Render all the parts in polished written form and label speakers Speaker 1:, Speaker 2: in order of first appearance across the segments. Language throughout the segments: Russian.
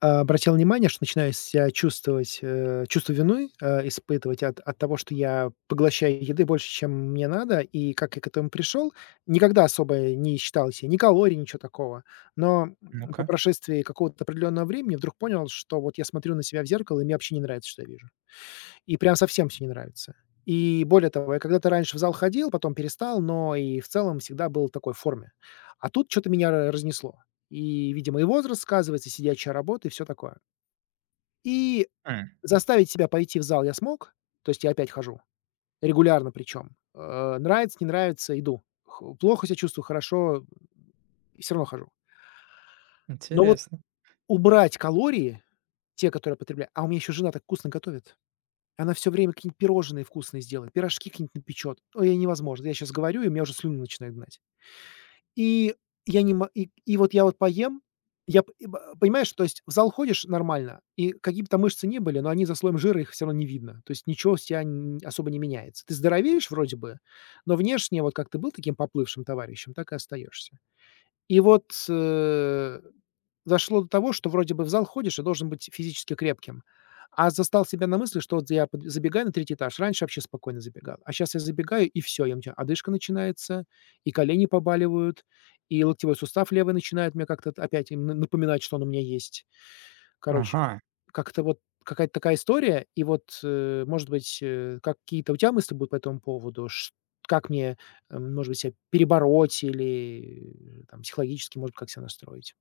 Speaker 1: Обратил внимание, что начинаю себя чувствовать, чувство вины испытывать от того, что я поглощаю еды больше, чем мне надо. И как я к этому пришел, никогда особо не считал себе ни калорий, ничего такого. Но по
Speaker 2: Ну-ка.
Speaker 1: прошествии какого-то определенного времени вдруг понял, что вот я смотрю на себя в зеркало, и мне вообще не нравится, что я вижу. И прям совсем все не нравится. И более того, я когда-то раньше в зал ходил, потом перестал, но и в целом всегда был в такой форме. А тут что то меня ра разнесло. И, видимо, и возраст сказывается, и сидячая работа, и все такое. И
Speaker 2: М,
Speaker 1: заставить себя пойти в зал я смог. То есть я опять хожу, регулярно причем. Нравится, не нравится — иду. Хо Плохо себя чувствую, хорошо — и всё равно хожу. Но вот
Speaker 2: Интересно.
Speaker 1: убрать калории, те, которые я потребляю, а у меня еще жена так вкусно готовит. Она все время какие-нибудь пирожные вкусные сделает, пирожки какие-нибудь напечет. Ой, ей невозможно. Я сейчас говорю, и у меня уже слюны начинают гнать. И я не мо и вот я вот поем, я п и б понимаешь, то есть в зал ходишь нормально, и какие бы там мышцы ни были, но они за слоем жира, их все равно не видно. То есть ничего с тя н особо не меняется. Ты здоровеешь вроде бы, но внешне, вот как ты был таким поплывшим товарищем, так и остаешься. И вот, э, дошло до того, что вроде бы в зал ходишь и должен быть физически крепким, а застал себя на мысли, что вот я под забегаю на третий этаж, раньше вообще спокойно забегал, а сейчас я забегаю и все, и у меня одышка начинается, и колени побаливают, и локтевой сустав левый начинает мне как-то т опять н напоминать, что он у меня есть. Короче,
Speaker 2: Ага,
Speaker 1: как-то вот какая-то такая история. И вот, может быть, какие-то у тебя мысли будут по этому поводу? Ш Как мне, может быть, себя перебороть или там психологически, может быть, как себя настроить?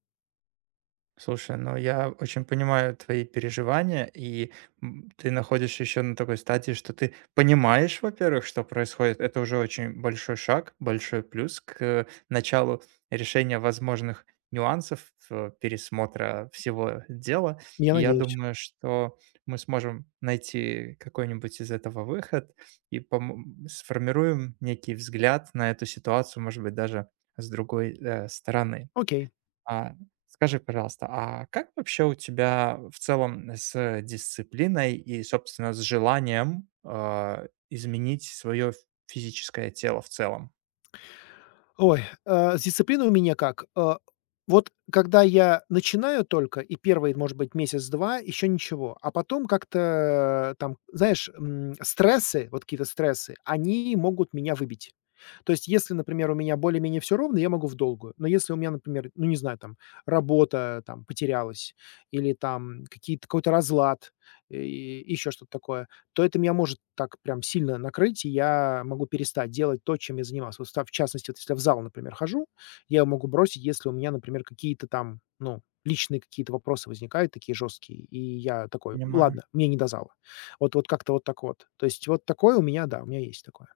Speaker 2: слушай, ну я очень понимаю твои переживания, и ты находишься еще на такой стадии, что ты понимаешь, во-первых, что происходит. Это уже очень большой шаг, большой плюс к началу решения возможных нюансов, пересмотра всего дела.
Speaker 1: Я
Speaker 2: И я
Speaker 1: надеюсь.
Speaker 2: думаю, что мы сможем найти какой-нибудь из этого выход и сформируем некий взгляд на эту ситуацию, может быть, даже с другой стороны.
Speaker 1: Окей.
Speaker 2: А, Скажи, пожалуйста, а как вообще у тебя в целом с дисциплиной и, собственно, с желанием, изменить свое физическое тело в целом?
Speaker 1: Ой, с дисциплиной у меня как? Вот когда я начинаю только, и первый, может быть, месяц-два, еще ничего, а потом как-то там, знаешь, стрессы, вот какие-то стрессы, они могут меня выбить. То есть, если, например, у меня более-менее все ровно, я могу в долгую. Но если у меня, например, ну не знаю, там работа там потерялась или там какие-то какой-то разлад и еще что-то такое, то это меня может так прям сильно накрыть, и я могу перестать делать то, чем я занимался. Вот ста в частности, вот если я в зал, например, хожу, я его могу бросить, если у меня, например, какие-то там, ну, личные какие-то вопросы возникают такие жесткие, и я такой:
Speaker 2: Понимаю.
Speaker 1: «Ладно, мне не до зала». Вот как-то вот так вот. То есть вот такое у меня, да, у меня есть такое.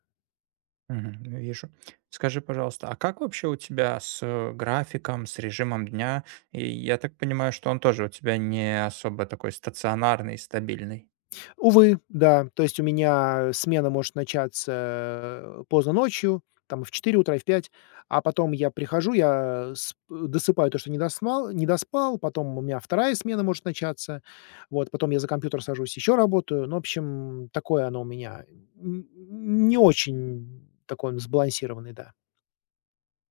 Speaker 2: Мгм. Вижу. Скажи, пожалуйста, а как вообще у тебя с графиком, с режимом дня? И я так понимаю, что он тоже у тебя не особо такой стационарный, стабильный.
Speaker 1: Увы, да. То есть у меня смена может начаться, поздно ночью, там в 4 утра, и в 5, а потом я прихожу, я сп досыпаю то, что не доспал, потом у меня вторая смена может начаться, вот, потом я за компьютер сажусь, еще работаю. Ну, в общем, такое оно у меня, н не очень такой он сбалансированный, да.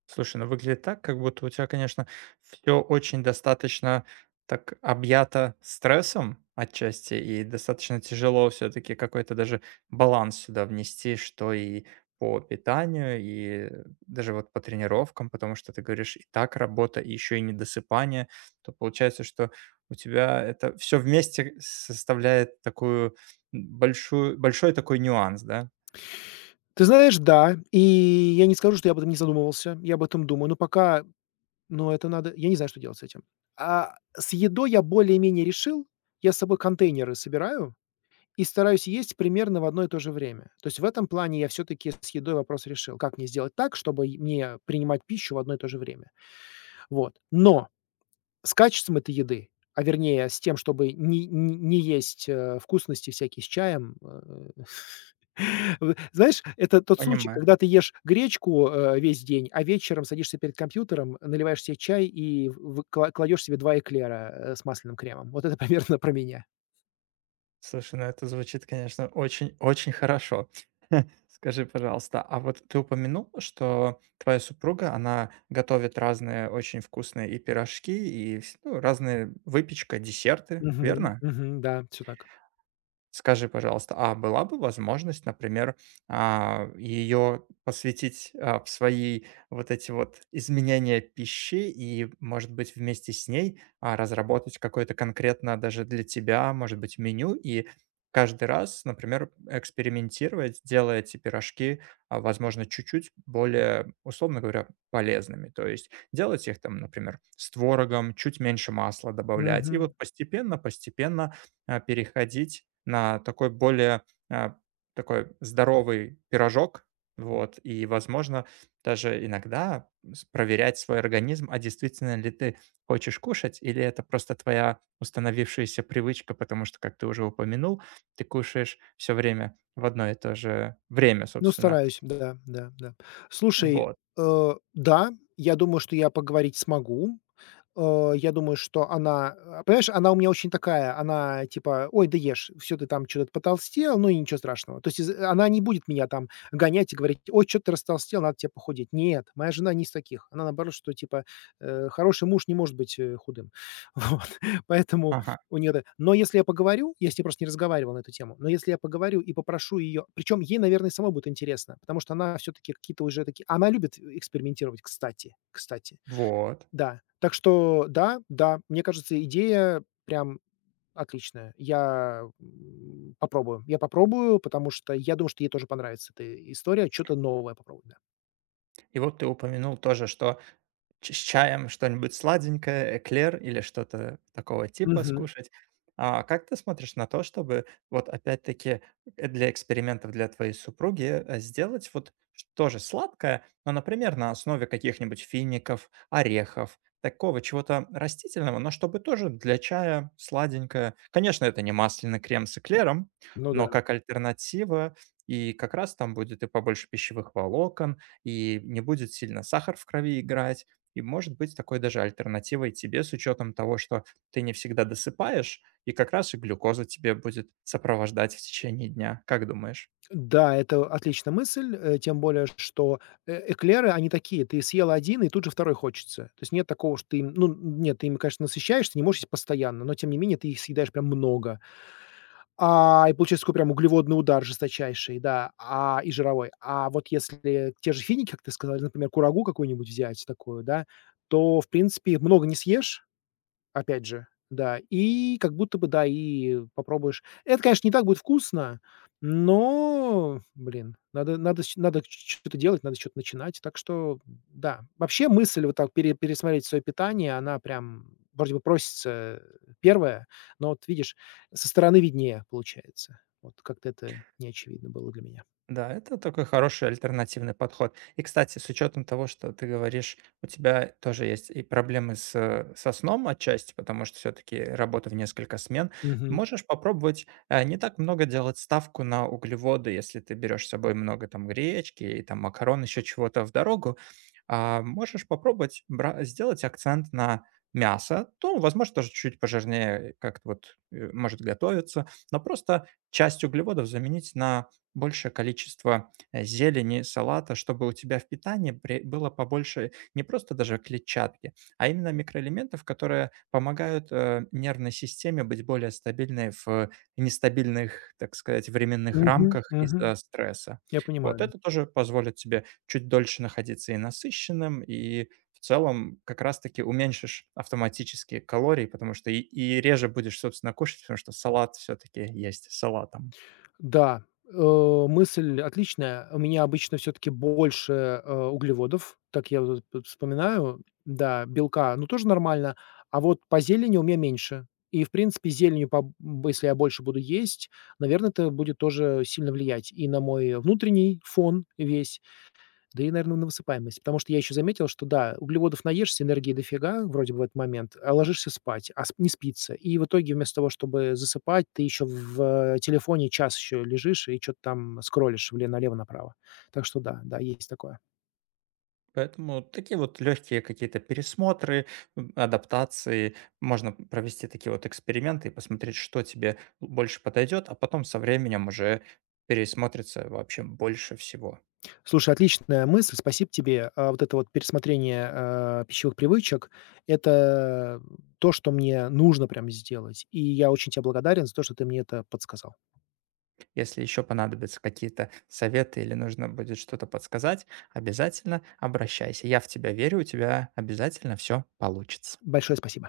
Speaker 2: Слушай, ну выглядит так, как будто у тебя, конечно, все очень достаточно так объято стрессом отчасти, и достаточно тяжело все таки какой-то даже баланс сюда внести, что и по питанию, и даже вот по тренировкам, потому что ты говоришь, и так работа, и еще и недосыпание. То получается, что у тебя это все вместе составляет такую большую большой такой нюанс, да?
Speaker 1: Ты знаешь, да, и я не скажу, что я об этом не задумывался, я об этом думаю, но пока. Но это надо, я не знаю, что делать с этим. А с едой я более-менее решил. Я с собой контейнеры собираю и стараюсь есть примерно в одно и то же время. То есть в этом плане я все таки с едой вопрос решил. Как мне сделать так, чтобы и мне принимать пищу в одно и то же время? Вот. Но с качеством этой еды, а вернее с тем, чтобы не есть, вкусности всякие с чаем, э в знаешь, это тот случай,
Speaker 2: Понимаю.
Speaker 1: когда ты ешь гречку, весь день, а вечером садишься перед компьютером, наливаешь себе чай и в кла кладешь себе 2 эклера, с масляным кремом. Вот это примерно про меня.
Speaker 2: Слушай, ну это звучит, конечно, очень-очень хорошо. Скажи, пожалуйста, а вот ты упомянул, что твоя супруга, она готовит разные очень вкусные и пирожки, и вс ну, разные выпечка, десерты,
Speaker 1: Мгм,
Speaker 2: верно?
Speaker 1: мгм, да, все так.
Speaker 2: Скажи, пожалуйста, а была бы возможность, например, ее посвятить в свои вот эти вот изменения пищи и, может быть, вместе с ней разработать какое-то конкретно даже для тебя, может быть, меню и каждый раз, например, экспериментировать, делая эти пирожки, возможно, чуть-чуть более, условно говоря, полезными. То есть делать их там, например, с творогом, чуть меньше масла добавлять. И
Speaker 1: Мгм.
Speaker 2: вот постепенно переходить на такой более, а, такой здоровый пирожок. Вот, и, возможно, даже иногда проверять свой организм, а действительно ли ты хочешь кушать, или это просто твоя установившаяся привычка, потому что, как ты уже упомянул, ты кушаешь все время в одно и то же время,
Speaker 1: Ну,
Speaker 2: собственно.
Speaker 1: стараюсь, да, да, да. Слушай,
Speaker 2: Вот.
Speaker 1: да, я думаю, что я поговорить смогу. Я думаю, что она, понимаешь, она у меня очень такая, она типа: «Ой, да ешь, всё, ты там что то потолстел, ну и ничего страшного». То есть из она не будет меня там гонять и говорить: «Ой, что ты растолстел, надо тебе похудеть». Нет, моя жена не из таких. Она наоборот, что типа, хороший муж не может быть, худым. Вот, поэтому
Speaker 2: Ага.
Speaker 1: у нее. Т но если я поговорю, я с ней просто не разговаривал на эту тему, но если я поговорю и попрошу ее, причем ей, наверное, самой будет интересно, потому что она все таки какие-то уже такие она любит э, экспериментировать, кстати.
Speaker 2: Вот.
Speaker 1: Да. Так что да, да, мне кажется, идея прям отличная. Я, попробую. Я попробую, потому что я думаю, что ей тоже понравится эта история, что то новое попробовать, да.
Speaker 2: И вот ты упомянул тоже, что Ч с чаем что-нибудь сладенькое, эклер или что-то такого типа
Speaker 1: Мгм.
Speaker 2: скушать. А как ты смотришь на то, чтобы вот опять-таки для экспериментов для твоей супруги, сделать вот ш тоже сладкое, но, например, на основе каких-нибудь фиников, орехов, такого чего-то растительного, но чтобы тоже для чая сладенькое. Конечно, это не масляный крем с эклером,
Speaker 1: Ну да.
Speaker 2: но как альтернатива, и как раз там будет и побольше пищевых волокон, и не будет сильно сахар в крови играть и может быть такой даже альтернативой тебе с учетом того, что ты не всегда досыпаешь, и как раз и глюкоза тебе будет сопровождать в течение дня. Как думаешь?
Speaker 1: Да, это отличная мысль, тем более, что, эклеры, они такие: ты съел один и тут же второй хочется. То есть нет такого, что ты им ну, нет, ты ими, конечно, насыщаешься, не можешь есть постоянно, но тем не менее ты их съедаешь прям много. И получается такой прям углеводный удар жесточайший, да, и жировой. А вот если те же финики, как ты сказал, или, например, курагу какую-нибудь взять такую, да, то, в принципе, много не съешь. Опять же, да. И как будто бы, да, и попробуешь. Это, конечно, не так будет вкусно, но, блин, надо надо с надо ч что-то делать, надо что-то начинать. Так что, да. Вообще мысль вот так пересмотреть свое питание, она прям вроде бы просится, первая, но вот видишь, со стороны виднее получается. Вот как-то это не очевидно было для меня.
Speaker 2: Да, это такой хороший альтернативный подход. И, кстати, с учетом того, что ты говоришь, у тебя тоже есть и проблемы с, со сном отчасти, потому что все-таки работа в несколько смен.
Speaker 1: Мгм.
Speaker 2: Можешь попробовать не так много делать ставку на углеводы, если ты берешь с собой много там гречки и там макарон, еще чего-то в дорогу. А можешь попробовать сделать акцент на мясо, то, возможно, тоже чуть пожирнее как-то вот может готовиться, но просто часть углеводов заменить на большее количество, зелени, салата, чтобы у тебя в питании при было побольше не просто даже клетчатки, а именно микроэлементов, которые помогают, нервной системе быть более стабильной в нестабильных, так сказать, временных
Speaker 1: Мгм.
Speaker 2: рамках
Speaker 1: Мгм.
Speaker 2: из-за стресса.
Speaker 1: Я понимаю,
Speaker 2: Вот
Speaker 1: да.
Speaker 2: это тоже позволит тебе чуть дольше находиться и насыщенным, и в целом как раз таки уменьшишь автоматически калории, потому что и реже будешь, собственно, кушать, потому что салат все-таки есть салатом.
Speaker 1: Да, мысль отличная. У меня обычно все таки больше, углеводов, так я вот тут вспоминаю. Да, белка, ну, тоже нормально, а вот по зелени у меня меньше. И, в принципе, зеленью если я больше буду есть, наверное, это будет тоже сильно влиять и на мой внутренний фон весь, да и, наверное, на высыпаемость. Потому что я еще заметил, что да, углеводов наешься, энергии дофига вроде бы в этот момент, а ложишься спать, а сп не спится. И в итоге вместо того, чтобы засыпать, ты еще в телефоне час еще лежишь и что то там скроллишь вле налево-направо. Так что да, да, есть такое.
Speaker 2: Поэтому вот такие вот легкие какие-то пересмотры, адаптации. Можно провести такие вот эксперименты и посмотреть, что тебе больше подойдет, а потом со временем уже пересмотрится вообще больше всего.
Speaker 1: Слушай, отличная мысль, спасибо тебе. Вот это вот пересмотрение, пищевых привычек — это то, что мне нужно прям сделать. И я очень те благодарен за то, что ты мне это подсказал.
Speaker 2: Если еще понадобятся какие-то советы или нужно будет что-то подсказать, обязательно обращайся. Я в тебя верю, у тебя обязательно все получится.
Speaker 1: Большое спасибо.